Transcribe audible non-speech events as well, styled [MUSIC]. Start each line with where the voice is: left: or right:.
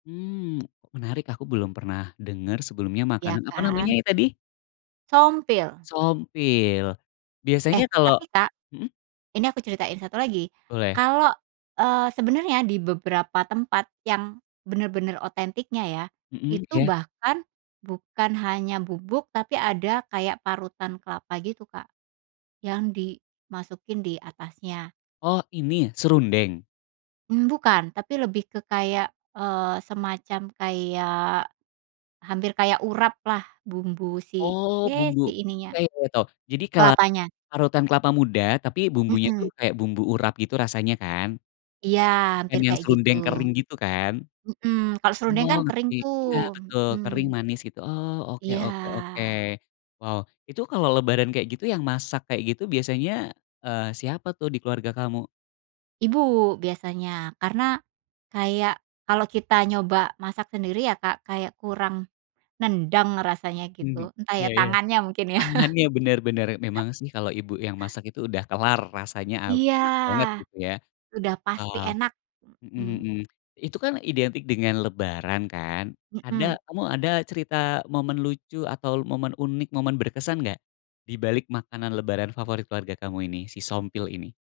left: Mmm, menarik aku belum pernah denger sebelumnya
right: Iya
left: makanan apa namanya
right: kan.
left: ya tadi?
right: Sompil.
left: Sompil, biasanya
right: Eh,
left: kalo
right: tapi Kak,
left: mhm.
right: ini aku ceritain 1 lagi,
left: Boleh.
right: kalau, eee, sebenarnya di beberapa tempat yang, bener-bener otentiknya ya,
left: Mhm,
right: itu
left: iya.
right: bahkan bukan hanya bubuk tapi ada kayak parutan kelapa gitu Kak, yang dimasukin di atasnya.
left: Oh ini serundeng?
right: Mmm, bukan tapi lebih ke kayak, eee, semacam kayak, hampir kayak uraplah bumbu si,
left: Oh
right: ya
left: bumbu
right: si ininya,
left: iya iya tahu, jadi kela
right: kelapanya.
left: parutan kelapa muda tapi bumbunya tuh
right: Mhm.
left: kayak bumbu urat gitu rasanya kan?
right: Iya
left: Bukan
right: hampir
left: yang
right: kayak gitu,
left: serundeng kering gitu kan?
right: mhm, kalau serundeng
left: Oh
right: kan kering
left: ngerti,
right: tuh,
left: nah betul kering
right: mhm.
left: manis gitu, oh oke oke oke,
right: Iya.
left: wow itu kalo lebaran kayak gitu yang masak kayak gitu biasanya, eee, siapa tuh di keluarga kamu?
right: Ibu biasanya karena, kayak kalau kita nyoba masak sendiri ya Kak, kayak kurang, nendang rasanya
left: Mhm,
right: gitu entah
left: iya
right: ya
left: iya,
right: tangannya mungkin ya?
left: tangannya
right: [LAUGHS]
left: bener bener memang sih kalau ibu yang masak itu udah kelar rasanya, aw
right: Iya,
left: enak banget gitu ya,
right: sudah pasti
left: wow.
right: enak,
left: Mhm
right: mhm.
left: mhm, itu kan identik dengan lebaran kan ada
right: Mhm.
left: kamu ada cerita momen lucu atau momen unik momen berkesan enggak dibalik makanan lebaran favorit keluarga kamu ini si Sompil ini?